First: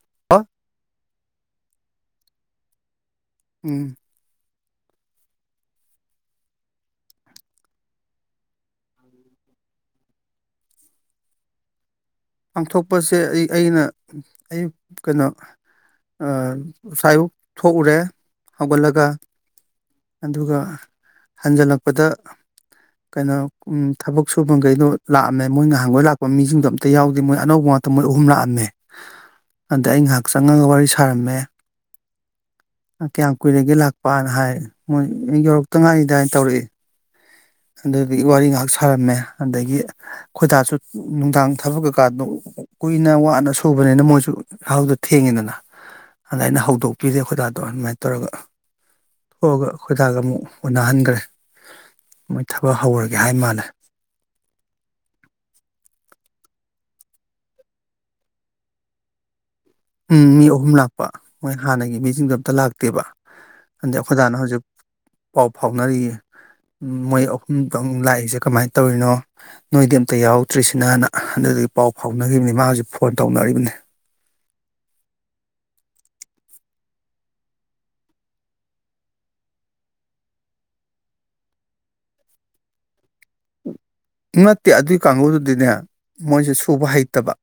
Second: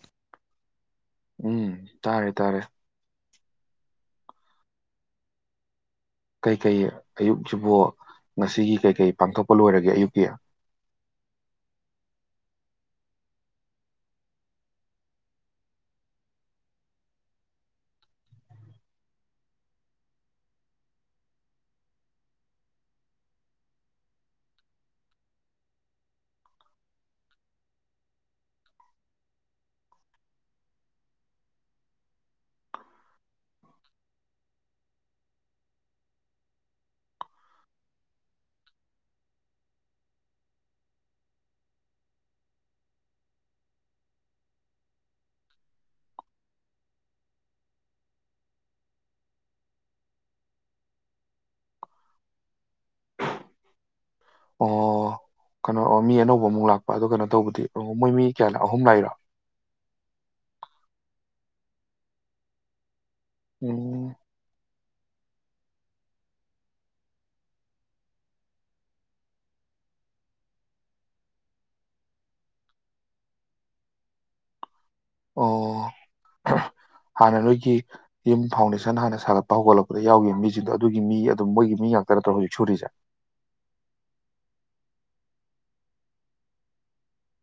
[unintelligible] ꯎꯝ ꯇꯥꯔꯦ ꯇꯥꯔꯦ ꯎꯝ ꯀꯩ ꯀꯩ ꯑꯌꯨꯛꯁꯤꯕꯨ ꯉꯁꯤꯒꯤ ꯀꯩ-ꯀꯩ ꯄꯥꯡꯊꯣꯛꯄ ꯂꯣꯏꯔꯒꯦ ꯑꯌꯨꯛꯀꯤ ꯄꯥꯡꯊꯣꯛꯄꯁꯦ ꯑꯩ ꯑꯩꯅ ꯑꯌꯨꯛ ꯀꯩꯅꯣ ꯑ ꯑꯁꯥꯏꯕꯨꯛ ꯊꯣꯛꯎꯔꯦ ꯍꯧꯒꯠꯂꯒ ꯑꯗꯨꯒ ꯍꯟꯖꯜꯂꯛꯄꯗ ꯀꯩꯅꯣ ꯎꯝ ꯊꯕꯛ ꯁꯨꯕꯒꯩꯗꯣ ꯂꯥꯛꯑꯝꯃꯦ ꯃꯣꯏ ꯉꯍꯥꯡꯒꯣꯏ ꯂꯥꯛꯄ ꯃꯤꯖꯤꯡꯗꯣ ꯑꯇꯩ ꯌꯥꯎꯗꯦ ꯃꯣꯏ ꯑꯅꯧꯕ ꯉꯥꯛꯇ ꯃꯣꯏ ꯑꯍꯨꯝ ꯂꯥꯛꯑꯝꯃꯦ ꯑꯗ ꯑꯩ ꯉꯍꯥꯛ ꯆꯪꯉꯒ ꯋꯥꯔꯤ ꯁꯥꯔꯝꯃꯦ ꯀꯌꯥꯝ ꯀꯨꯏꯔꯒꯦ ꯂꯥꯛꯄꯥꯅ ꯍꯥꯏ ꯃꯣꯏ ꯌꯧꯔꯛꯇ ꯉꯥꯏꯔꯤꯗꯥ ꯇꯧꯔꯛꯑꯦ ꯑꯗꯨꯒꯤ ꯋꯥꯔꯤ ꯉꯍꯥꯛ ꯁꯥꯔꯝꯃꯦ ꯑꯗꯒꯤ ꯈꯣꯏꯗꯥꯖꯨ ꯅꯨꯡꯗꯥꯡ ꯊꯕꯛ ꯀꯩꯀꯥꯗꯣ ꯀꯨꯏꯅ ꯋꯥꯅ ꯁꯨꯔꯨꯕꯅꯤꯅ ꯃꯣꯏꯁꯨ ꯌꯥꯍꯧꯗꯨ ꯊꯦꯡꯉꯤꯗꯅ ꯑꯗ ꯑꯩꯅ ꯍꯧꯗꯣꯛꯄꯤꯔꯦ ꯑꯈꯣꯏꯗꯥꯗꯣ ꯑꯗꯨꯃꯥꯏꯟ ꯇꯧꯔꯒ ꯊꯣꯛꯑꯒ ꯑꯩꯈꯣꯏꯗꯥꯒ ꯑꯃꯨꯛ ꯎꯅꯍꯟꯒ꯭ꯔꯦ ꯃꯣꯏ ꯊꯕꯛ ꯍꯧꯔꯒꯦ ꯍꯥꯏ ꯃꯥꯅꯦ ꯑꯣ ꯀꯩꯅꯣ ꯑꯣ ꯃꯤ ꯑꯅꯧꯕ ꯑꯃꯨꯛ ꯂꯥꯛꯄ ꯑꯗꯣ ꯀꯩꯅꯣ ꯇꯧꯕꯗꯤ ꯎꯝ ꯃꯣꯏ ꯃꯤ ꯀꯌꯥꯅꯣ ꯑꯍꯨꯝ ꯂꯥꯛꯏꯔꯣ ꯎꯝ ꯃꯤ ꯑꯍꯨꯝ ꯂꯥꯛꯄ ꯃꯣꯏ ꯍꯥꯟꯅꯒꯤ ꯃꯤꯖꯤꯡꯗꯣ ꯑꯝꯇꯥ ꯂꯥꯛꯇꯦꯕ ꯑꯗꯩ ꯎꯝ ꯑꯈꯣꯏꯗꯥꯅ ꯍꯧꯖꯤꯛ ꯄꯥꯎ ꯐꯥꯎꯅꯔꯤꯌꯦ ꯎꯝ ꯃꯣꯏ ꯑꯍꯨꯝꯇꯪ ꯂꯥꯛꯏꯖꯦ ꯀꯃꯥꯏꯟ ꯇꯧꯔꯤꯅꯣ ꯅꯣꯏꯗꯤ ꯑꯝꯇꯥ ꯌꯥꯎꯔꯛꯇ꯭ꯔꯤꯁꯤꯅꯥꯅ ꯑꯗꯨꯗꯨꯒꯤ ꯄꯥꯎ ꯐꯥꯎꯅꯒꯤꯝꯅꯤ ꯃꯥ ꯍꯧꯖꯤꯛ ꯐꯣꯟ ꯇꯧꯅꯔꯤꯕꯅꯤ ꯑꯣ ꯍꯥꯟꯅ ꯅꯣꯏꯒꯤ ꯌꯨꯝ ꯐꯥꯎꯟꯗꯦꯁꯟ ꯍꯥꯟꯅ ꯁꯥꯒꯠꯄ ꯍꯧꯒꯠꯂꯛꯄꯗ ꯌꯥꯎꯒꯤꯕ ꯃꯤꯖꯤꯡꯗꯣ ꯑꯗꯨꯒꯤ ꯃꯤ ꯑꯗꯨꯝ ꯃꯣꯏꯒꯤ ꯃꯤ ꯉꯥꯛꯇ ꯅꯠꯇ꯭ꯔꯣ ꯍꯧꯖꯤꯛ ꯁꯨꯔꯤꯁꯦ ꯅꯠꯇꯦ ꯑꯗꯨꯏ ꯀꯥꯡꯒꯨꯗꯨꯗꯤꯅꯦ ꯃꯣꯏꯁꯦ ꯁꯨꯕ ꯍꯩꯇꯕ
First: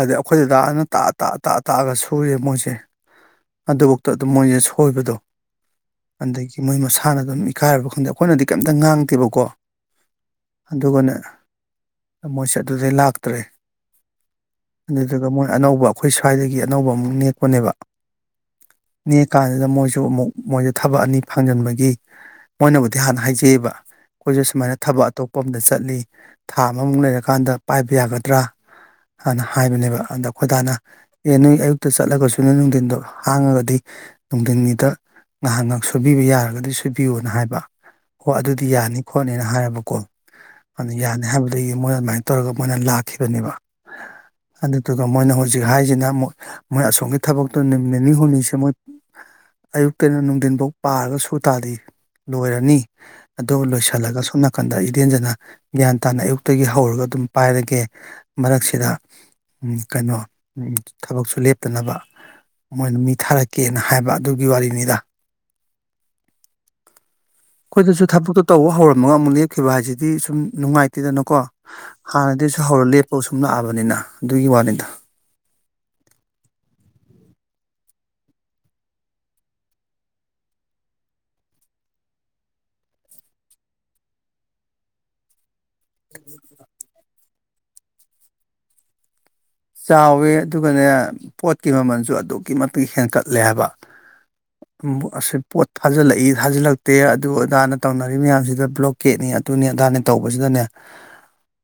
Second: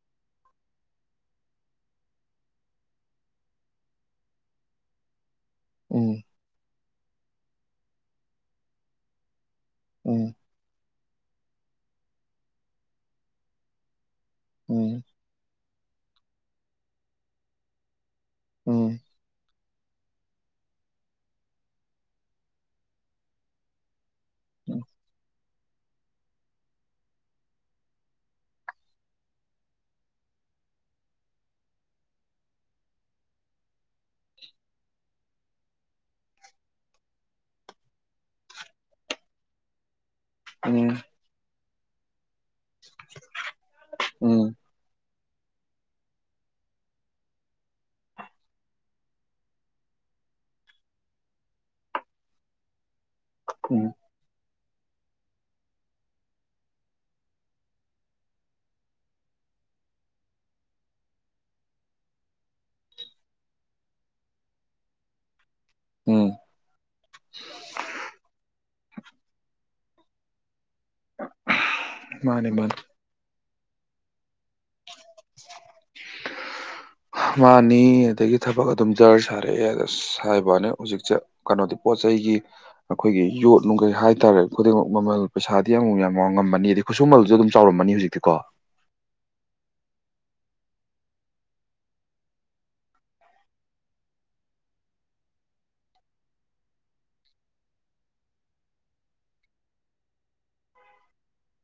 ꯑꯗ ꯑꯩꯈꯣꯏ ꯗꯥꯗꯥꯅ ꯇꯥꯛꯑ ꯇꯥꯛꯑ ꯇꯥꯛꯑ ꯇꯥꯛꯑꯒ ꯁꯨꯔꯤ ꯃꯣꯏꯁꯦ ꯑꯗꯨꯕꯣꯛꯇ ꯑꯗꯨꯝ ꯃꯣꯏꯖꯦ ꯁꯣꯏꯕꯗꯣ ꯎꯝ ꯑꯗꯒꯤ ꯃꯣꯏ ꯃꯁꯥꯅ ꯑꯗꯨꯝ ꯏꯀꯥꯏꯔꯕ ꯈꯪꯗꯦ ꯑꯩꯈꯣꯏꯅꯗꯤ ꯀꯩꯝꯇ ꯉꯥꯡꯗꯦꯕꯀꯣ ꯎꯝ ꯑꯗꯨꯒꯅꯦ ꯃꯣꯏꯁꯦ ꯑꯗꯨꯗꯩ ꯂꯥꯛꯇ꯭ꯔꯦ ꯎꯝ ꯑꯗꯨꯗꯨꯒ ꯃꯣꯏ ꯑꯅꯧꯕ ꯑꯩꯈꯣꯏ ꯁ꯭ꯋꯥꯏꯗꯒꯤ ꯑꯅꯧꯕ ꯑꯃꯨꯛ ꯅꯦꯛꯄꯅꯦꯕꯥ ꯎꯝ ꯅꯦꯛꯑ ꯀꯥꯟꯖꯤꯗ ꯃꯣꯏꯁꯨ ꯑꯃꯨꯛ ꯃꯣꯏꯖꯦ ꯊꯕꯛ ꯑꯅꯤ ꯐꯥꯡꯖꯟꯕꯒꯤ ꯃꯣꯏꯅꯕꯨꯗꯤ ꯍꯥꯟꯅ ꯍꯥꯏꯖꯩꯕ ꯑꯩꯈꯣꯏꯖꯨ ꯁꯨꯃꯥꯏꯅ ꯎꯝ ꯊꯕꯛ ꯑꯇꯣꯞꯄ ꯑꯝꯗ ꯆꯠꯂꯤ ꯊꯥ ꯑꯃꯃꯨꯛ ꯂꯩꯔꯀꯥꯟꯗ ꯄꯥꯏꯕ ꯌꯥꯒꯗ꯭ꯔꯥ ꯍꯥꯟꯅ ꯍꯥꯏꯕꯅꯦꯕ ꯑꯗꯥ ꯑꯩꯈꯣꯏ ꯗꯥꯅ ꯑꯦ ꯅꯣꯏ ꯑꯌꯨꯛꯇ ꯆꯠꯂꯒꯁꯨ ꯅꯣꯏ ꯅꯨꯡꯗꯤꯟꯗꯣ ꯍꯥꯡꯉꯒꯗꯤ ꯅꯨꯡꯗꯤꯟꯒꯤꯗ ꯉꯍꯥꯛ ꯉꯍꯥꯛ ꯁꯨꯕꯤꯕ ꯌꯥꯔꯒꯗꯤ ꯁꯨꯕꯤꯌꯨꯅ ꯍꯥꯏꯕ ꯍꯣ ꯑꯗꯨꯗꯤ ꯌꯥꯅꯤ ꯈꯣꯠꯅꯤꯅ ꯍꯥꯏꯔ ꯕꯀꯣ ꯑꯗꯥ ꯎꯝ ꯌꯥꯅꯤ ꯍꯥꯏꯕꯗꯒꯤ ꯃꯣꯏꯅ ꯑꯗꯨꯃꯥꯏ ꯇꯧꯔꯒ ꯃꯣꯏꯅ ꯂꯥꯛꯈꯤꯕꯅꯦꯕ ꯎꯝ ꯑꯗꯨꯗꯨꯒ ꯃꯣꯏꯅ ꯍꯧꯖꯤꯛ ꯍꯥꯏꯖꯤꯅ ꯑꯃꯨꯛ ꯃꯣꯏ ꯑꯁꯣꯝꯒꯤ ꯊꯕꯛꯇꯣ ꯅꯨꯃꯤꯠ ꯅꯤꯅꯤ ꯍꯨꯝꯅꯤꯁꯦ ꯃꯣꯏ ꯑꯌꯨꯛꯇꯩꯅ ꯅꯨꯡꯗꯤꯟꯕꯧ ꯄꯥꯔꯒ ꯁꯨ ꯇꯥꯔꯗꯤ ꯂꯣꯏꯔꯅꯤ ꯑꯗꯨꯒ ꯎꯝ ꯂꯣꯏꯁꯜꯂꯒ ꯁꯣꯝꯅꯥ ꯀꯟꯗ ꯏꯗꯦꯟꯖꯅ ꯒ꯭ꯌꯥꯟ ꯇꯥꯅ ꯑꯌꯨꯛꯇꯒꯤ ꯍꯧꯔꯒ ꯑꯗꯨꯝ ꯄꯥꯏꯔꯒꯦ ꯃꯔꯛꯁꯤꯗ ꯎꯝ ꯀꯩꯅꯣ ꯎꯝ ꯊꯕꯛꯁꯨ ꯂꯦꯞꯇꯅꯕ ꯃꯣꯏꯅ ꯃꯤ ꯊꯥꯔꯛꯀꯦꯅ ꯍꯥꯏꯕ ꯑꯗꯨꯒꯤ ꯋꯥꯔꯤꯅꯤꯗ ꯎꯝ ꯈꯣꯏꯗꯁꯨ ꯊꯕꯛꯇꯨ ꯇꯧꯕ ꯍꯧꯔꯝꯃꯒ ꯑꯃꯨꯛ ꯂꯦꯞꯈꯤꯕ ꯍꯥꯏꯁꯤꯗꯤ ꯁꯨꯝ ꯅꯨꯡꯉꯥꯏꯇꯦꯗꯅꯀꯣ ꯃꯥꯅꯦ ꯃꯥꯅꯦ ꯍꯥꯟꯅꯗꯩꯁꯨ ꯍꯧꯔ ꯂꯦꯞꯄꯒ ꯁꯨꯝ ꯂꯥꯛꯑꯕꯅꯤꯅꯥ ꯑꯗꯨꯒꯤ ꯋꯥꯅꯤꯗ ꯃꯥꯅꯤ ꯑꯗꯒꯤ ꯊꯕꯛ ꯑꯗꯨꯝ ꯖꯔ ꯁꯥꯔꯛꯑꯦ ꯑꯁ ꯍꯥꯏꯕꯥ ꯋꯥꯅꯤ ꯍꯨꯖꯤꯛꯁꯦ ꯀꯅꯣꯗꯤ ꯄꯣꯠ ꯆꯩꯒꯤ ꯑꯈꯣꯏꯒꯤ ꯌꯣꯠ ꯅꯨꯡꯒꯩ ꯍꯥꯏꯇꯥꯔꯦ ꯈꯨꯗꯤꯡꯃꯛ ꯃꯃꯜ ꯄꯩꯁꯥꯗꯤ ꯑꯃꯨꯛ ꯌꯥꯝ ꯋꯥꯥꯡ ꯉꯝꯃꯅꯤ ꯑꯗꯩ ꯈꯨꯠꯁꯨꯃꯜꯁꯨ ꯑꯗꯨꯝ ꯆꯥꯎꯔꯝꯃꯅꯤ ꯍꯨꯖꯤꯛꯇꯤꯀꯣ ꯆꯥꯎꯋꯤ ꯑꯗꯨꯒꯅꯦ ꯄꯣꯠꯀꯤ ꯃꯃꯜꯁꯨ ꯑꯗꯨꯛꯀꯤ ꯃꯇꯤꯛ ꯍꯦꯟꯀꯠꯂꯦ ꯍꯥꯏꯕ ꯄꯣꯠ ꯊꯥꯖꯤꯜꯂꯛꯏ ꯊꯥꯖꯤꯜꯂꯛꯇꯦ ꯑꯗꯨ ꯑꯗꯥ ꯇꯧꯅꯔꯤꯕ ꯃꯌꯥꯝꯁꯤꯗ ꯕ꯭ꯂꯣꯛ ꯀꯦꯠꯅꯤ ꯑꯗꯨꯅꯤ ꯑꯗꯥꯅꯤ ꯇꯧꯕꯁꯤꯗꯅꯦ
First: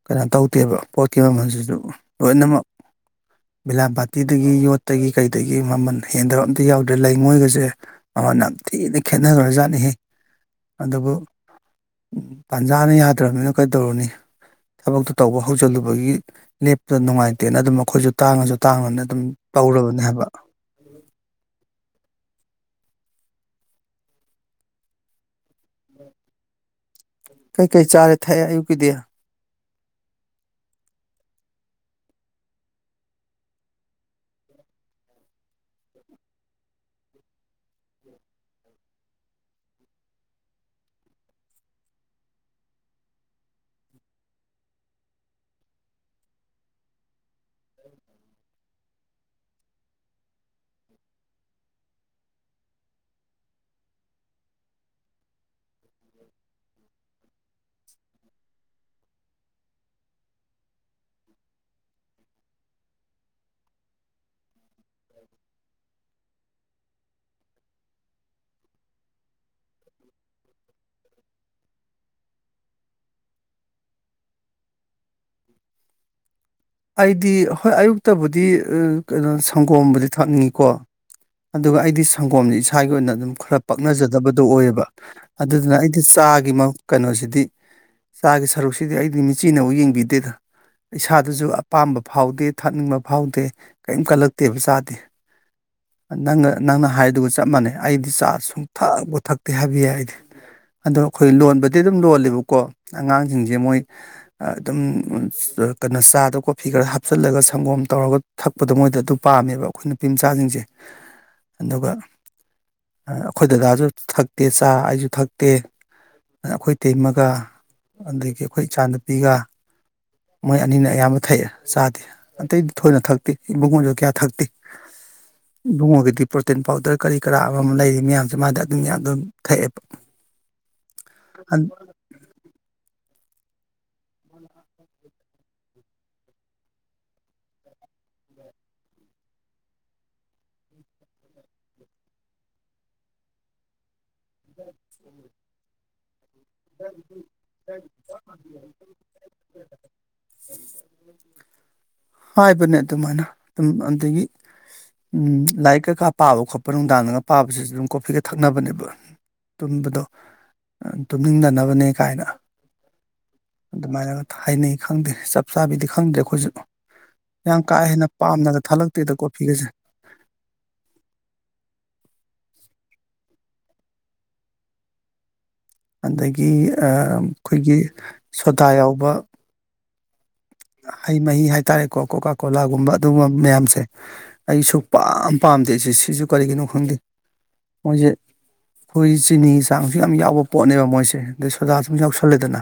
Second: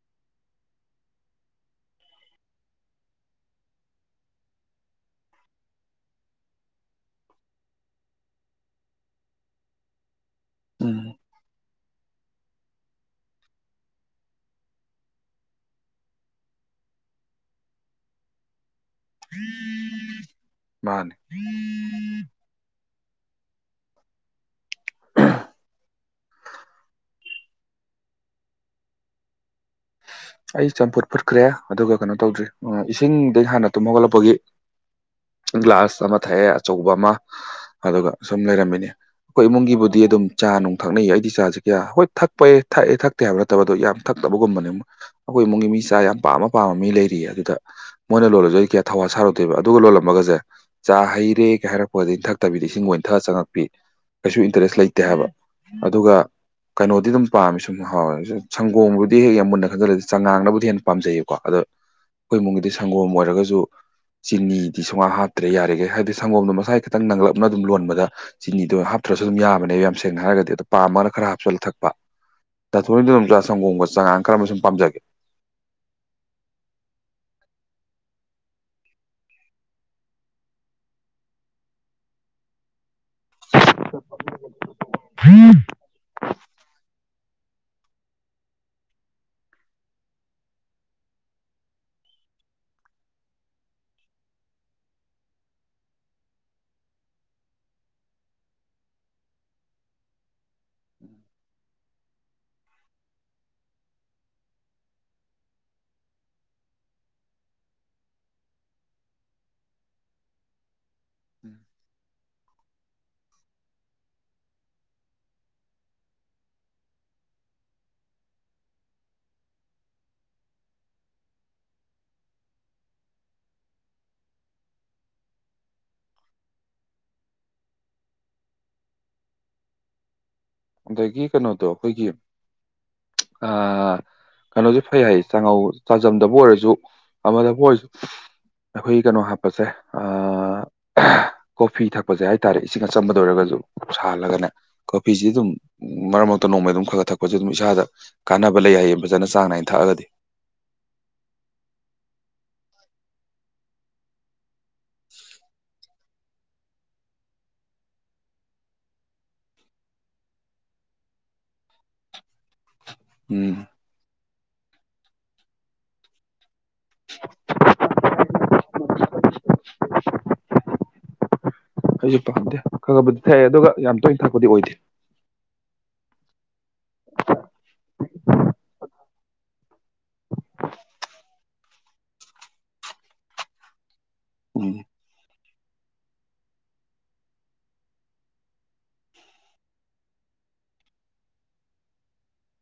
ꯀꯩꯅꯣ ꯇꯧꯗꯦꯕ ꯄꯣꯠꯀꯤ ꯃꯃꯜꯁꯤꯁꯨ ꯂꯣꯏꯅꯃꯛ ꯕꯤꯂꯥꯝ ꯕꯥꯇꯤꯗꯒꯤ ꯌꯣꯠꯇꯒꯤ ꯀꯩꯗꯒꯤ ꯃꯃꯜ ꯍꯦꯟꯗꯕ ꯑꯝꯇ ꯌꯥꯎꯗ꯭ꯔꯦ ꯂꯩꯉꯣꯏꯒꯁꯦ ꯃꯥꯃꯜ ꯌꯥꯝ ꯊꯤꯅ ꯈꯦꯠꯅꯈ꯭ꯔꯖꯥꯠꯅꯤꯍꯦ ꯑꯗꯨꯕꯨ ꯇꯥꯟꯖꯥꯅ ꯌꯥꯗ꯭ꯔꯕꯅꯤꯅ ꯀꯩꯗꯧꯔꯨꯅꯤ ꯊꯕꯛꯇꯨ ꯇꯧꯕ ꯍꯧꯖꯤꯜꯂꯨꯕꯒꯤ ꯂꯦꯞꯇꯅ ꯅꯨꯡꯉꯥꯏ ꯇꯦꯅ ꯑꯗꯨꯝ ꯑꯩꯈꯣꯏꯁꯨ ꯇꯥꯡꯉꯁꯨ ꯇꯥꯡꯉꯅ ꯑꯗꯨꯝ ꯇꯧꯔꯕꯅꯦ ꯍꯥꯏꯕ ꯃꯥꯅꯦ ꯀꯩ ꯀꯩ ꯆꯥꯔꯦ ꯊꯛꯑꯦ ꯑꯌꯨꯛꯀꯤꯗ ꯑꯩ ꯆꯝꯐꯨꯠ ꯐꯨꯠꯈ꯭ꯔꯦ ꯑꯗꯨꯒ ꯀꯩꯅꯣ ꯇꯧꯗ꯭ꯔꯤ ꯑ ꯏꯁꯤꯡꯗꯤ ꯍꯥꯟꯅ ꯇꯨꯝ ꯍꯧꯒꯠꯂꯛꯄꯒꯤ ꯒ꯭ꯂꯥꯁ ꯑꯃ ꯊꯛꯑꯦ ꯑꯆꯧꯕ ꯑꯃ ꯑꯗꯨꯒ ꯁꯨꯝ ꯂꯩꯔꯝꯃꯤꯅꯤ ꯑꯩꯈꯣꯏ ꯏꯃꯨꯡꯒꯤꯕꯨꯗꯤ ꯑꯗꯨꯝ ꯆꯥ ꯅꯨꯡ ꯊꯛꯅꯩ ꯑꯩꯗꯤ ꯆꯥꯥꯁꯦ ꯀꯌꯥ ꯍꯣꯏ ꯊꯛꯄꯦ ꯊꯛꯑꯦ ꯊꯛ ꯊꯛꯇꯦ ꯍꯥꯏꯕ ꯅꯠꯇꯕꯗꯣ ꯌꯥꯝ ꯊꯛꯇꯕꯒꯨꯝꯕꯅꯦ ꯑꯩꯈꯣꯏ ꯏꯃꯨꯡꯒꯤ ꯃꯤ ꯆꯥ ꯌꯥꯝ ꯄꯥꯝꯃ ꯄꯥꯝꯃ ꯃꯤ ꯂꯩꯔꯤꯌꯦ ꯑꯗꯨꯗ ꯃꯣꯏꯅ ꯂꯣꯜꯂꯁꯨ ꯑꯩ ꯀꯌꯥ ꯊꯧ ꯋꯥ ꯁꯥꯔꯨꯗꯦꯕ ꯑꯗꯨꯒ ꯂꯣꯜꯂꯝꯃꯒꯁꯦ ꯆꯥ ꯍꯩꯔꯦ ꯀꯩ ꯍꯥꯏꯔꯛꯄꯗꯒꯤ ꯏꯊꯛꯇꯕꯤꯗ ꯏꯁꯤꯡꯒ ꯏꯊꯛ ꯆꯪꯉꯛꯄꯤ ꯀꯩꯁꯨ ꯏꯟꯇꯔꯦꯁ ꯂꯩꯇꯦ ꯍꯥꯏꯕ ꯑꯗꯨꯒ ꯀꯩꯅꯣꯗꯤ ꯑꯗꯨꯝ ꯄꯥꯝꯃꯦ ꯁꯨꯝ ꯍꯥꯎꯋꯦ ꯁꯪꯒꯣꯝꯕꯨꯗꯤ ꯍꯦꯛ ꯌꯥꯝ ꯃꯨꯟꯅ ꯈꯟꯖꯤꯜꯂꯁꯤ ꯆꯉꯥꯡꯅꯕꯨꯗꯤ ꯍꯦꯟꯅ ꯄꯥꯝꯖꯩꯌꯦꯀꯣ ꯑꯗꯣ ꯑꯩꯈꯣꯏ ꯏꯃꯨꯡꯒꯤꯗꯤ ꯁꯪꯒꯣꯝ ꯑꯣꯏꯔꯒꯁꯨ ꯆꯤꯅꯤ ꯇꯤ ꯁꯨꯍꯥꯞ ꯍꯥꯞꯇ꯭ꯔꯦ ꯌꯥꯔꯤꯈꯩ ꯍꯥꯏꯗꯤ ꯁꯪꯒꯣꯝꯗꯣ ꯃꯁꯥꯏ ꯈꯤꯇꯪ ꯅꯪꯪꯂꯞꯅ ꯑꯗꯨꯝ ꯂꯣꯟꯕꯗ ꯆꯤꯅꯤꯗꯣ ꯍꯥꯞꯇ꯭ꯔꯁꯨ ꯑꯗꯨꯝ ꯌꯥꯕꯅꯦꯕ ꯌꯥꯝ ꯁꯦꯡꯅ ꯍꯥꯏꯔꯒꯗꯤ ꯑꯗꯣ ꯄꯥꯝꯃꯒꯅ ꯈꯔ ꯍꯥꯞꯆꯜꯂ ꯊꯛꯄ ꯗꯥꯊꯣꯢꯗꯨ ꯑꯗꯨꯝ ꯆꯥ ꯁꯪꯒꯣꯝꯒ ꯆꯥꯉꯥꯡ ꯈꯔ ꯀꯔꯝꯕ ꯁꯨꯝ ꯄꯥꯝꯖꯒꯦ [inaudible] ꯑꯩꯗꯤ ꯍꯣꯏ ꯑꯌꯨꯛꯇꯕꯨꯗꯤ [unintelligible] ꯀꯩꯅꯣ ꯁꯪꯒꯣꯝꯕꯨꯗꯤ ꯊꯛꯅꯤꯀꯣ ꯑꯗꯨꯒ ꯑꯩꯗꯤ ꯁꯪꯒꯣꯝꯁꯦ ꯏꯁꯥꯒꯤ ꯑꯣꯏꯅ ꯑꯗꯨꯝ ꯈꯔ ꯄꯛꯅꯖꯗꯕꯗꯣ ꯑꯣꯏꯑꯕ ꯑꯗꯨꯗꯨꯅ ꯑꯩ ꯑꯩꯗꯤ ꯆꯥꯒꯤ ꯀꯩꯅꯣꯁꯤꯗꯤ ꯆꯥꯒꯤ ꯁꯔꯨꯛꯁꯤꯗꯤ ꯑꯩꯗꯤ ꯃꯤꯆꯤꯅꯕꯨꯨꯛ ꯌꯦꯡꯕꯤꯗ ꯗꯦꯗ ꯏꯁꯥꯗꯁꯨ ꯑꯄꯥꯝꯕ ꯐꯥꯎꯗꯦ ꯊꯛꯅꯤꯡꯕ ꯐꯥꯎꯗꯦ ꯀꯔꯤꯝ ꯀꯜꯂꯛꯇꯦꯕ ꯆꯥꯗꯦ ꯅꯪꯅ ꯅꯪꯅ ꯍꯥꯏꯗꯨꯒ ꯆꯞ ꯃꯥꯟꯅꯩ ꯑꯩꯗꯤ ꯆꯥ ꯁꯨꯡ ꯊꯛꯄꯨ ꯊꯛꯇꯦ ꯍꯥꯏꯕ ꯌꯥꯏ ꯑꯩꯗꯤ ꯑꯗꯣ ꯑꯩꯈꯣꯏ ꯂꯣꯟꯕꯗꯤ ꯑꯗꯨꯝ ꯂꯣꯜꯂꯦꯕꯀꯣ ꯑꯉꯥꯡꯁꯤꯡꯁꯦ ꯃꯣꯏ ꯑ ꯑꯗꯨꯝ ꯑꯆ ꯀꯩꯅꯣ ꯆꯥꯗ ꯀꯣꯐꯤ ꯈꯔ ꯍꯥꯞꯆꯤꯜꯂꯒ ꯁꯪꯒꯣꯝ ꯇꯧꯔꯒ ꯊꯛꯄꯗꯣ ꯃꯣꯏꯗ ꯑꯗꯨ ꯄꯥꯝꯃꯦꯕ ꯑꯩꯈꯣꯏ ꯅꯨꯄꯤꯝꯆꯥꯁꯤꯡꯁꯦ ꯑꯗꯨꯒ ꯑ ꯑꯩꯈꯣꯏ ꯗꯗꯥꯁꯨ ꯊꯛꯇꯦ ꯆꯥ ꯑꯩꯁꯨ ꯊꯛꯇꯦ ꯑꯩꯈꯣꯏ ꯇꯩꯩꯃꯒ ꯑꯗꯒꯤ ꯑꯩꯈꯣꯏ ꯏꯆꯥꯅꯨꯄꯤꯒ ꯃꯣꯏ ꯑꯅꯤꯅ ꯑꯌꯥꯝꯕ ꯊꯛꯑꯦ ꯆꯥꯗꯤ ꯑꯇꯩꯗꯤ ꯊꯣꯏꯅ ꯊꯛꯇꯦ ꯏꯕꯨꯡꯉꯣꯁꯨ ꯀꯌꯥ ꯊꯛꯇꯦ ꯏꯕꯨꯡꯉꯣꯒꯤꯗꯤ ꯄ꯭ꯔꯣꯇꯤꯟ ꯄꯥꯎꯗꯔ ꯀꯔꯤ ꯀꯔꯥ ꯑꯃ ꯑꯃ ꯂꯩꯔꯤ ꯃꯌꯥꯝꯁꯦ ꯃꯥꯗ ꯑꯗꯨꯢ ꯃꯌꯥꯝ ꯑꯗꯨꯝ ꯊꯛꯑꯦꯕ [inaudible] ꯑꯗꯒꯤ ꯀꯩꯅꯣꯗꯣ ꯑꯩꯈꯣꯏꯒꯤ ꯑ ꯀꯩꯅꯣꯁꯦ ꯐꯩ ꯍꯥꯏꯌꯦ ꯆꯥꯛꯉꯧ ꯆꯥꯖꯝꯗꯕꯨ ꯑꯣꯏꯔꯁꯨ ꯑꯃꯗꯕꯨ ꯑꯣꯏꯔꯁꯨ ꯑꯩꯈꯣꯏ ꯀꯩꯅꯣ ꯍꯥꯞꯄꯁꯦ ꯀꯣꯐꯤ ꯊꯛꯄꯁꯦ ꯍꯥꯏ ꯇꯔꯦ ꯏꯁꯤꯡ ꯑꯆꯝꯕꯗ ꯑꯣꯏꯔꯒꯁꯨ ꯁꯥꯍꯜꯂꯒꯅꯦ ꯀꯣꯐꯤꯁꯤ ꯑꯗꯨꯝ ꯃꯔꯛ ꯃꯔꯛꯇ ꯅꯣꯡꯃꯩ ꯑꯗꯨꯝ ꯈꯥꯥ ꯈꯥ ꯊꯛꯄꯁꯦ ꯑꯗꯨꯝ ꯏꯁꯥꯗ ꯀꯥꯟꯅꯕ ꯂꯩ ꯍꯥꯏꯌꯦ ꯐꯖꯅ ꯆꯥꯡ ꯅꯥꯏꯅ ꯊꯛꯑꯒꯗꯤ ꯍꯥꯏꯕꯅꯦ ꯑꯗꯨꯃꯥꯏꯅ ꯑꯗꯨꯝ ꯑꯗꯒꯤ ꯎꯝ ꯂꯥꯏꯔꯤꯛ ꯀꯩꯀꯥ ꯄꯥꯕ ꯈꯣꯠꯄ ꯅꯨꯡꯗꯥꯡꯗꯒ ꯄꯥꯕꯁꯤꯁꯨ ꯑꯗꯨꯝ ꯀꯣꯐꯤꯒ ꯊꯛꯅꯕꯅꯦꯕ ꯇꯨꯝꯕꯗꯣ ꯇꯨꯝꯅꯤꯡꯗꯅꯕꯅꯦ ꯀꯥꯏꯅ ꯎꯝ ꯑꯗꯨꯃꯥꯏꯅꯒ ꯍꯥꯏꯅꯩ ꯈꯪꯗꯦ ꯆꯞ ꯆꯥꯕꯤꯗꯤ ꯈꯪꯗ꯭ꯔꯦ ꯑꯩꯈꯣꯏꯁꯨ ꯌꯥꯝ ꯀꯥ ꯍꯦꯟꯅ ꯄꯥꯝꯅꯒ ꯊꯥꯂꯛꯇꯦꯗ ꯀꯣꯐꯤꯒꯁꯦ ꯑꯩꯁꯨ ꯄꯥꯝꯗꯦ ꯈꯥꯈꯥꯕꯨ ꯊꯛꯑꯦ ꯑꯗꯨꯒ ꯌꯥꯝ ꯇꯣꯏꯅ ꯊꯛꯄꯗꯤ ꯑꯣꯏꯗꯦ ꯑꯗꯒꯤ ꯑꯩꯈꯣꯏꯒꯤ ꯁꯣꯗꯥ ꯌꯥꯎꯕ ꯍꯩ ꯃꯍꯤ ꯍꯥꯏꯇꯥꯔꯦꯀꯣ ꯀꯣꯀꯥ ꯀꯣꯂꯥꯒꯨꯝꯕ ꯑꯗꯨꯒꯨꯝꯕ ꯃꯌꯥꯝꯁꯦ ꯑꯩ ꯎꯝ ꯁꯨꯛ ꯄꯥꯝ ꯄꯥꯝꯗꯦꯁꯦ ꯁꯤꯁꯨ ꯀꯔꯤꯒꯤꯅꯣ ꯈꯪꯗꯦ ꯃꯣꯏꯁꯦ ꯈꯣꯏꯍꯤ ꯆꯤꯅꯤ ꯆꯥꯡꯁꯨ ꯌꯥꯝ ꯌꯥꯎꯕ ꯄꯣꯠꯅꯦꯕ ꯃꯣꯏꯁꯦ ꯗꯩ ꯁꯣꯗꯥꯁꯨ ꯌꯥꯎꯁꯜꯂꯦꯗꯅ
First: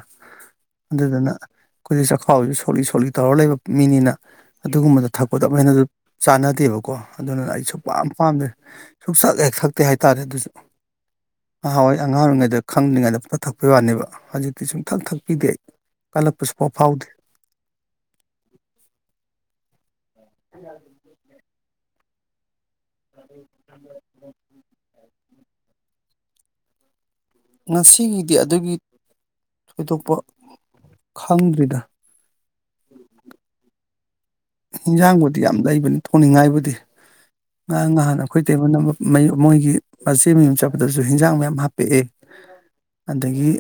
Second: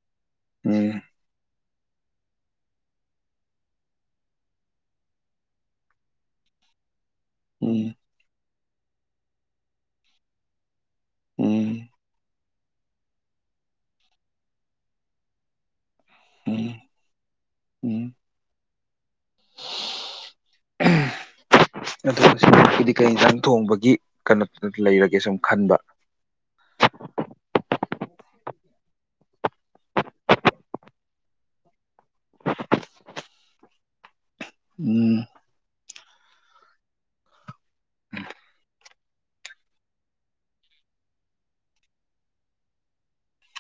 ꯎꯝ ꯑꯗꯨꯗꯨꯅ ꯑꯩꯈꯣꯏꯗ ꯆꯈꯥꯎꯁꯨ ꯁꯣꯛ ꯂꯤꯛ ꯇꯧꯔ ꯂꯩꯕ ꯃꯤꯅꯤꯅ ꯑꯗꯨꯒꯨꯝꯕꯗ ꯊꯛꯄꯗ ꯑꯃꯨꯛ ꯍꯦꯅꯁꯨ ꯆꯥꯟꯅꯗꯦꯕꯀꯣ ꯑꯗꯨꯅ ꯑꯩ ꯁꯨꯛ ꯎꯝ ꯄꯝ ꯄꯥꯝꯗꯦ ꯁꯨꯛꯊꯛ ꯍꯦꯛ ꯊꯛꯇꯦ ꯍꯥꯏꯇꯥꯔꯦ ꯑꯗꯨꯁꯨ ꯎꯝ ꯉꯍꯥ ꯋꯥꯏ ꯑꯉꯥꯡ ꯑꯣꯏꯔꯤꯉꯩꯗ ꯈꯪꯗꯤꯉꯩꯗ ꯄꯨꯡ ꯊꯛꯄꯩ ꯋꯥꯅꯦꯕ ꯍꯧꯖꯤꯛꯇꯤ ꯁꯨꯡꯊꯪ ꯊꯛꯄꯤꯗꯦ ꯑꯩ ꯀꯥꯜꯂꯛꯄ ꯁꯨ ꯎꯝ ꯄꯥꯎ ꯐꯥꯎꯗꯦ ꯎꯝ [inaudible] ꯑ ꯁꯤꯗꯤ ꯀꯩ ꯏꯪ ꯖꯟ ꯊꯣꯡꯕꯒꯤ ꯀꯩꯅꯣ ꯂꯩꯔꯒꯦ ꯁꯨꯝ ꯈꯟꯕ ꯉꯁꯤꯒꯤꯗꯤ ꯑꯗꯨꯒꯤ ꯊꯣꯏꯗꯣꯛꯄ ꯈꯪꯗ꯭ꯔꯤꯗ ꯎꯝ ꯏꯟꯖꯥꯡꯕꯨꯗꯤ ꯌꯥꯝ ꯂꯩꯕꯅꯤ ꯊꯣꯡꯅꯤꯡꯉꯥꯏꯕꯨꯗꯤ ꯉꯥꯌꯥꯡ ꯉꯍꯥꯟ ꯑꯩꯈꯣꯏ ꯇꯦꯕꯜ ꯅꯝꯕ ꯃꯣꯏꯒꯤ ꯃꯆꯦ ꯃꯌꯨꯝ ꯆꯠꯄꯗꯁꯨ ꯍꯤꯟꯖꯥꯡ ꯃꯌꯥꯝ ꯍꯥꯞꯄꯛꯑꯦ ꯑꯗꯒꯤ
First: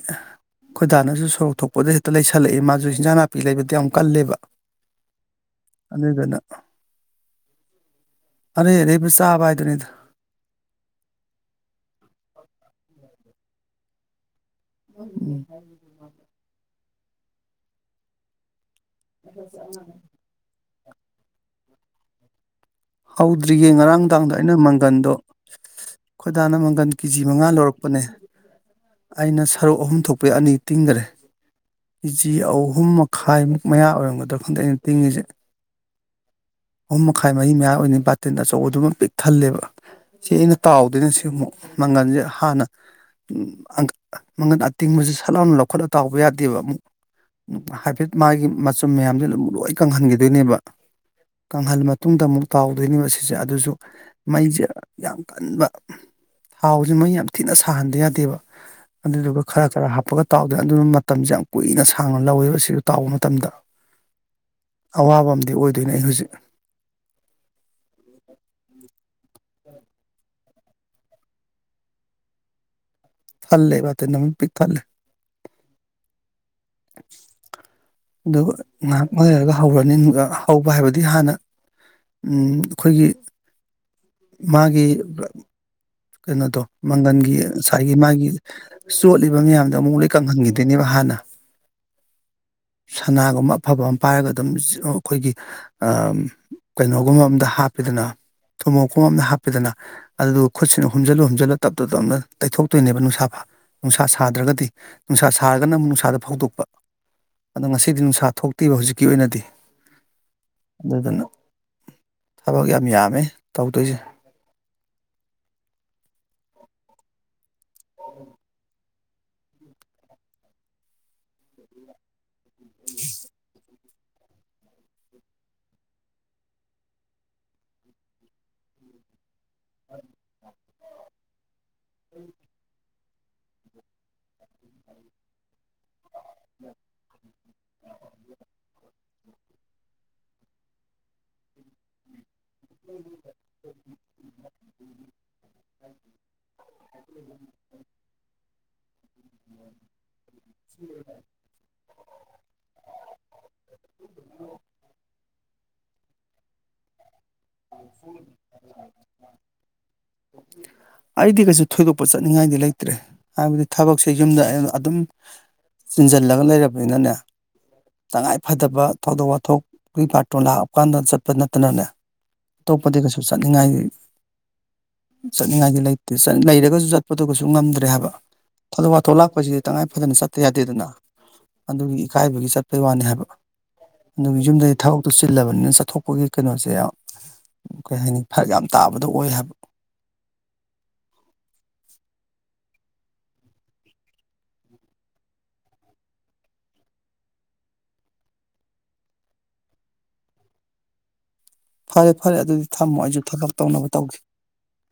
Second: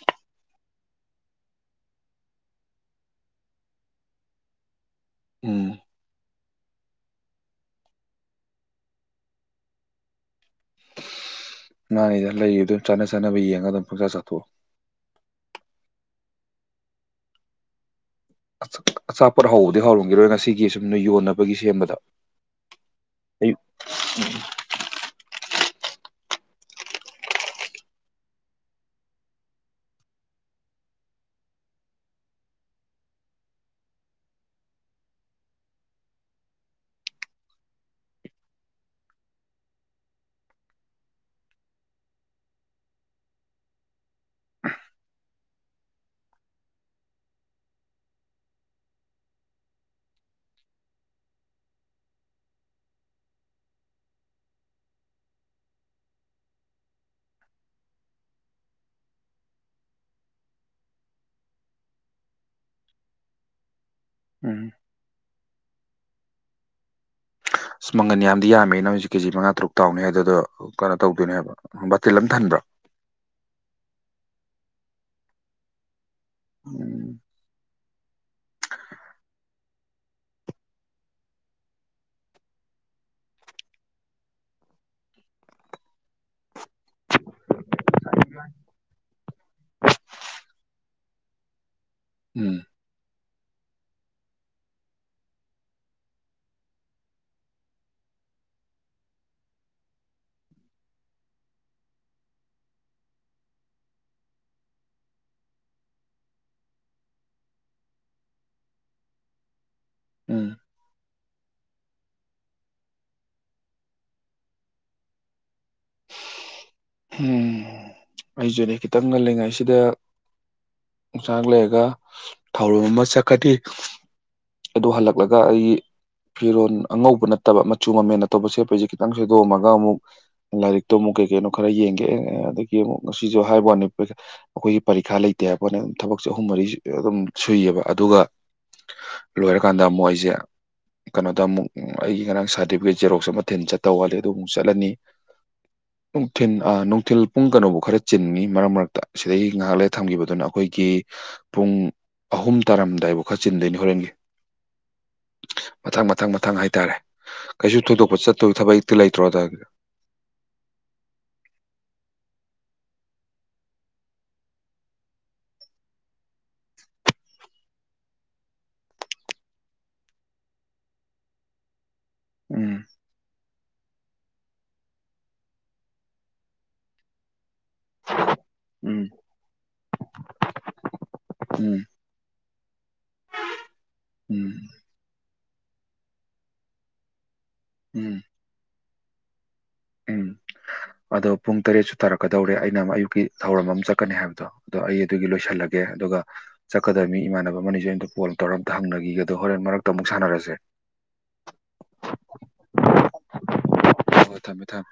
ꯈꯣꯏꯗꯥꯅꯁꯨ ꯁꯣꯔꯣꯛ ꯊꯣꯛꯄꯗ ꯍꯦꯛꯇ ꯂꯩꯁꯜꯂꯛꯏꯦ ꯃꯥꯁꯨ ꯍꯤꯟꯖꯥꯡ ꯅꯥꯄꯤ ꯂꯩꯕꯗ ꯌꯥꯝ ꯀꯜꯂꯦꯕ ꯎꯝ ꯑꯗꯨꯗꯨꯅ ꯑꯔꯩ ꯑꯔꯩꯕ ꯆꯥꯕ ꯍꯥꯏꯗꯨꯅꯤꯗ ꯃꯥꯅꯤꯗ ꯂꯩꯌꯦꯗꯨ ꯆꯥꯅ ꯆꯥꯅꯕ ꯌꯦꯡꯉꯒ ꯑꯗꯨꯝ ꯄꯪꯆꯥ ꯆꯥꯊꯣꯛꯑꯣ ꯎꯝ ꯑꯆꯥꯄꯣꯠ ꯍꯧꯕꯗꯤ ꯍꯧꯔꯝꯈꯤꯔꯣꯏ ꯉꯁꯤꯒꯤ ꯑꯁꯨꯝꯅ ꯌꯣꯟꯅꯕꯒꯤ ꯁꯦꯝꯕꯗ ꯑꯌꯨꯛ ꯍꯧꯗ꯭ꯔꯤꯌꯦ ꯉꯔꯥꯡꯗꯥꯥꯡꯗ ꯑꯩꯅ ꯃꯪꯒꯟꯗꯣ ꯈꯣꯏꯗꯥꯅ ꯃꯪꯒꯟ ꯀꯦꯖꯤ ꯃꯉꯥ ꯂꯧꯔꯛꯄꯅꯦ ꯑꯩꯅ ꯁꯔꯨꯛ ꯑꯍꯨꯝ ꯊꯣꯛꯄꯩ ꯑꯅꯤ ꯇꯤꯡꯈꯔꯦ ꯀꯦꯖꯤ ꯑꯍꯨꯝ ꯃꯈꯥꯏꯃꯨꯛ ꯃꯌꯥ ꯑꯣꯏꯔꯝꯒꯗ꯭ꯔꯥ ꯈꯟꯗ ꯑꯩꯅ ꯇꯤꯡꯉꯤꯁꯦ ꯍꯨꯝ ꯃꯈꯥꯏ ꯃꯔꯤ ꯃꯌꯥ ꯑꯣꯏꯅꯤ ꯕꯥꯇꯤꯟ ꯑꯆꯧꯕꯗꯨꯃ ꯄꯤꯛ ꯊꯜꯂꯦꯕ ꯆꯦꯡꯅ ꯇꯥꯎꯗꯣꯏꯅꯦ ꯁꯤ ꯑꯃꯨꯛ ꯃꯪꯒꯜꯁꯦ ꯍꯥꯟꯅ ꯃꯪꯒꯟ ꯑꯇꯤꯡꯕꯁꯤ ꯁꯠ ꯂꯥꯎꯅ ꯂꯧꯈꯠꯂ ꯇꯥꯎꯕ ꯌꯥꯗꯦꯕ ꯑꯃꯨꯛ ꯍꯥꯏꯐꯦꯠ ꯃꯥꯒꯤ ꯃꯆꯨꯝ ꯃꯌꯥꯝꯁꯦ ꯗꯨꯝ ꯂꯣꯏ ꯀꯪꯍꯟꯈꯤꯗꯣꯏꯅꯦꯕ ꯀꯪꯍꯜ ꯃꯇꯨꯡꯗ ꯑꯃꯨꯛ ꯇꯎꯗꯣꯏꯅꯦꯕ ꯁꯤꯁꯦ ꯑꯗꯨꯁꯨ ꯃꯩꯁꯦ ꯌꯥꯝ ꯀꯟꯕ ꯍꯥꯎꯁꯤ ꯃꯩ ꯌꯥꯝ ꯊꯤꯅ ꯁꯥꯍꯟꯗꯕ ꯌꯥꯗꯦꯕ ꯑꯗꯨꯗꯨꯒ ꯈꯔ ꯈꯔ ꯍꯥꯞꯄꯒ ꯇꯥꯎꯗꯥ ꯑꯗꯨꯅ ꯃꯇꯝꯁꯦ ꯌꯥꯝ ꯀꯨꯏꯅ ꯁꯥꯡꯅ ꯂꯧꯋꯦꯕ ꯁꯤ ꯇꯥꯎꯕ ꯃꯇꯝꯗ [inaudible] ꯎꯝ ꯑꯋꯥꯕ ꯑꯝꯗꯤ ꯑꯣꯏꯗꯣꯏꯅꯦ ꯑꯩ ꯍꯨꯖꯤꯛ ꯑꯁ ꯃꯪꯒꯟ ꯌꯥꯝꯗꯤ ꯌꯥꯝꯃꯦ ꯅ ꯍꯨꯖꯤꯛ ꯀꯦꯖꯤ ꯃꯉꯥ ꯇꯔꯨꯛ ꯇꯥꯎꯅꯦ ꯑꯗꯨꯗ‌ꯣ ꯀꯅꯣ ꯇꯧꯗꯣꯏꯅꯦ ꯕꯥꯇꯤꯜ ꯑꯝ ꯊꯟꯕ꯭ꯔꯣ ꯊꯜꯂꯦ ꯕꯇꯤꯟ ꯑꯃꯥ ꯄꯤꯛ ꯊꯟꯅꯥ [unintelligible] ꯗꯨꯒ ꯉꯍꯥꯛ ꯉꯥꯏꯔꯒ ꯍꯧꯔꯅꯤ ꯍꯧꯕ ꯍꯥꯏꯕꯗꯤ ꯍꯥꯟꯅ ꯎꯝ ꯑꯈꯣꯏꯒꯤ ꯃꯥꯒꯤ ꯀꯩꯅꯣꯗꯣ ꯃꯪꯒꯟꯒꯤ ꯉꯁꯥꯏꯒꯤ ꯃꯥꯒꯤ ꯆꯣꯠꯂꯤꯕ ꯃꯌꯥꯝꯗꯣ ꯑꯃꯨꯛ ꯂꯣꯏ ꯀꯪꯍꯟꯒꯤ ꯗꯣꯏꯅꯦꯕ ꯍꯥꯟꯅ ꯎꯝ ꯁꯅꯥꯒꯨꯝꯕ ꯑꯐꯕ ꯑꯝ ꯄꯥꯏꯔꯒ ꯑꯗꯨꯝ ꯑꯈꯣꯏꯒꯤ ꯑꯝ ꯀꯩꯅꯣꯒꯨꯝꯕ ꯑꯝꯗ ꯍꯥꯞꯄ‌ꯦꯗꯅ ꯊꯨꯃꯣꯛꯀꯨꯝꯕ ꯑꯝꯗ ꯍꯥꯞꯄ‌ꯦꯗꯅ ꯑꯗꯨ ꯈꯨꯠꯁꯤꯅ ꯍꯨꯝꯖꯜꯂ ꯍꯨꯝꯖꯜꯂ ꯇꯞ ꯇꯞ ꯇꯞꯅ ꯇꯩꯊꯣꯛꯇꯣꯏꯅꯦꯕ ꯅꯨꯁꯥ ꯐ ꯅꯨꯁꯥ ꯁꯗ꯭ꯔꯒꯗꯤ ꯅꯨꯁꯥ ꯁꯔꯒꯅ ꯑꯃꯨꯛ ꯅꯨꯁꯥꯗ ꯐꯧꯗꯣꯛꯄ ꯑꯗꯥ ꯉꯁꯤꯗꯤ ꯅꯨꯡꯁꯥ ꯊꯣꯛꯇꯦꯕ ꯍꯨꯖꯤꯛꯀꯤ ꯑꯣꯏꯅꯗꯤ ꯎꯝ ꯑꯗꯨꯅ ꯊꯕꯛ ꯌꯥꯝ ꯌꯥꯝꯃꯦ ꯇꯧꯗꯣꯏꯖ‌ꯦ ꯎꯝ ꯑꯩꯖꯨꯅꯦ ꯈꯤꯇꯪ ꯉꯜꯂꯤ ꯉꯩꯁꯤꯗ ꯎꯆꯥꯛ ꯂꯩꯔꯒ ꯊꯧꯔꯝ ꯃꯥ ꯆꯠꯀꯅꯤ ꯑꯗꯨ ꯍꯂꯛꯂꯒ ꯑꯩ ꯐꯤꯔꯣꯟ ꯑꯉꯧꯕ ꯅꯠꯇꯕ ꯃꯆꯨ ꯃꯃꯦꯟ ꯑꯇ‌ꯣꯞꯄ ꯁꯦꯠꯄꯖ‌ꯦ ꯇꯪ ꯁꯨꯗꯣꯑꯝꯃꯒ ꯑꯃꯨꯛ ꯂꯥꯏꯔꯤꯛꯇꯣ ꯃꯨꯛ ꯀꯩ ꯀꯩꯅꯣ ꯈꯔ ꯌꯦꯡꯒꯦ ꯑꯗꯒꯤ ꯑꯃꯨꯛ ꯉꯁꯤꯁꯨ ꯍꯥꯏꯕ ꯋꯥꯅꯤ [unintelligible] ꯑꯈꯣꯏꯒꯤ ꯄꯔꯤꯈꯥ ꯂꯩ ꯇ‌ꯦ ꯍꯥꯏꯕꯋꯅꯤ ꯊꯕꯛꯁꯦ ꯑꯍꯨꯝ ꯃꯔꯤ ꯑꯗꯨꯝ ꯁꯨꯏꯌ‌ꯦꯕ ꯑꯗꯨꯒ ꯂꯣꯏꯔꯀꯥꯟꯗ ꯑꯃꯨꯛ ꯑꯩꯖ‌ꯦ ꯀꯅꯣꯗ ꯑꯃꯨꯛ ꯑꯩꯒꯤ ꯉꯔꯥꯡ ꯁꯥꯗꯤꯕꯤ ꯖꯦꯔꯣꯛꯁ ꯑꯃꯥ ꯃꯊꯤꯟ ꯆꯠꯇꯧ ꯋꯥꯠꯂꯤ ꯑꯗꯨ ꯃꯨꯛ ꯆꯠꯂꯅꯤ ꯅꯨꯡꯊꯤꯟ ꯑꯥ ꯅꯨꯡꯊꯤꯜ ꯄꯨꯡ ꯀꯅꯣꯕ‌ꯣꯛ ꯈꯔ ꯆꯤꯟꯉꯤ ꯃꯔꯛ ꯃꯔꯛꯇ ꯁꯤꯗꯩ ꯉꯍꯥꯛ ꯂꯩꯔ ꯊꯝꯒꯤꯕꯗꯨꯅ ꯑꯈꯣꯏꯒꯤ ꯄꯨꯡ ꯑꯍꯨꯝ ꯇꯔꯝꯗꯥꯏꯕꯨ ꯈ ꯆꯤꯟꯗꯣꯏꯅ‌ꯦ ꯍꯣꯔꯦꯟꯒꯤ [inaudible] ꯃꯊꯪ ꯃꯊꯪ ꯃꯊꯪ ꯍꯥꯏꯇꯥꯔꯦ ꯀꯩꯁꯨ ꯊꯣꯏꯗꯣꯛꯄ ꯆꯠꯇꯣꯏ ꯊꯕꯛꯇꯤ ꯂꯩꯇ꯭ꯔꯣ ꯅ‌ꯪ [inaudible] ꯑꯩꯗꯤ ꯀꯩꯁꯨ ꯊꯣꯏꯗꯣꯛꯄ ꯆꯠꯅꯤꯡꯉꯥꯏꯗꯤ ꯂꯩꯇ꯭ꯔꯦ ꯍꯥꯏꯕꯗꯤ ꯊꯕꯛꯁꯦ ꯌꯨꯝꯗ ꯑꯩꯅ ꯑꯗꯨꯝ ꯆꯤꯟꯖꯜꯂꯒ ꯂꯩꯔꯕꯅꯤꯅꯅꯦ ꯇꯉꯥꯏ ꯐꯗꯕ ꯊꯧꯗꯣꯛ ꯋꯥꯊꯣꯛꯀꯤ ꯕꯥꯔꯇꯣꯟ ꯂꯥꯛꯑꯞ ꯀꯥꯟꯗ ꯆꯠꯄ ꯅꯠꯇꯅꯅꯦ ꯎꯝ ꯇꯣꯞꯄꯗꯤ ꯀꯁꯨ ꯖꯨ ꯆꯠꯅꯤꯉꯥꯏꯗꯤ ꯆꯠꯅꯤꯉꯥꯏꯗꯤ ꯂꯩꯇ‌ꯦ ꯆꯠ ꯂꯩꯔꯒꯖꯨ ꯆꯠꯄꯗ‌ꯣ ꯀꯁꯨ ꯉꯝ ꯗꯔ‌ꯦ ꯍꯥꯏꯕ ꯊꯥꯗꯣꯛ ꯎꯝ ꯋꯥꯊꯣꯛ ꯂꯥꯛꯄꯁꯤꯗꯤ ꯇꯉꯥꯏ ꯐꯗꯅ ꯆꯠꯇ ꯌꯥꯗꯦꯗꯅ ꯎꯝ ꯑꯗꯨꯒꯤꯅꯤ ꯀꯥꯏꯕꯒꯤ ꯆꯠꯄꯩ ꯋꯥꯅ‌ꯦ ꯍꯥꯏꯕ ꯑꯗꯨ ꯎꯝ ꯌꯨꯝꯗꯩ ꯊꯕꯛꯇꯨ ꯆꯤꯜꯂꯕꯅꯤꯅ ꯆꯊꯣꯛꯄꯒꯤ ꯀꯩꯅꯣꯁꯦ ꯀꯩ ꯎꯝ ꯍꯥꯏꯅꯤ ꯐꯔꯛ ꯌꯥꯝ ꯇꯥꯕꯗ‌ꯣ ꯑꯣꯏ ꯍꯥꯏꯕ ꯎꯝ ꯑꯗꯣ ꯄꯨꯡ ꯇꯔꯦꯠꯁꯨ ꯇꯥꯔꯛꯀꯗꯧꯔꯦ ꯑꯩꯅ ꯑꯃꯥ ꯑꯌꯨꯛꯀꯤ ꯊꯧꯔꯝ ꯑꯝ ꯆꯠꯀꯅ‌ꯦ ꯍꯥꯏꯕꯗꯣ ꯗꯣ ꯑꯩ ꯑꯗꯨꯒꯤ ꯂꯣꯏꯁꯜꯂꯒꯦ ꯑꯗꯨꯒ ꯆꯠꯀꯗ ꯃꯤ ꯏꯃꯥꯟꯅꯕ ꯑꯃꯥꯅꯤ ꯖꯨ ꯑꯩ ꯑꯝ ꯇ ꯀ‌ꯣꯜ ꯇꯧꯔ ꯑꯝꯇ ꯍꯪꯅꯒꯤꯒꯗꯣ ꯍꯣꯔꯦꯟ ꯃꯔꯛꯇ ꯃꯨꯛ ꯁꯥꯅꯔꯖ‌ꯦ ꯐꯔꯦ ꯐꯔꯦ ꯑꯗꯨꯗꯤ ꯊꯝꯃꯣ ꯑꯩꯖꯨ ꯊꯕꯛ ꯇꯧꯅꯕ ꯇꯧꯒꯦ ꯊꯝ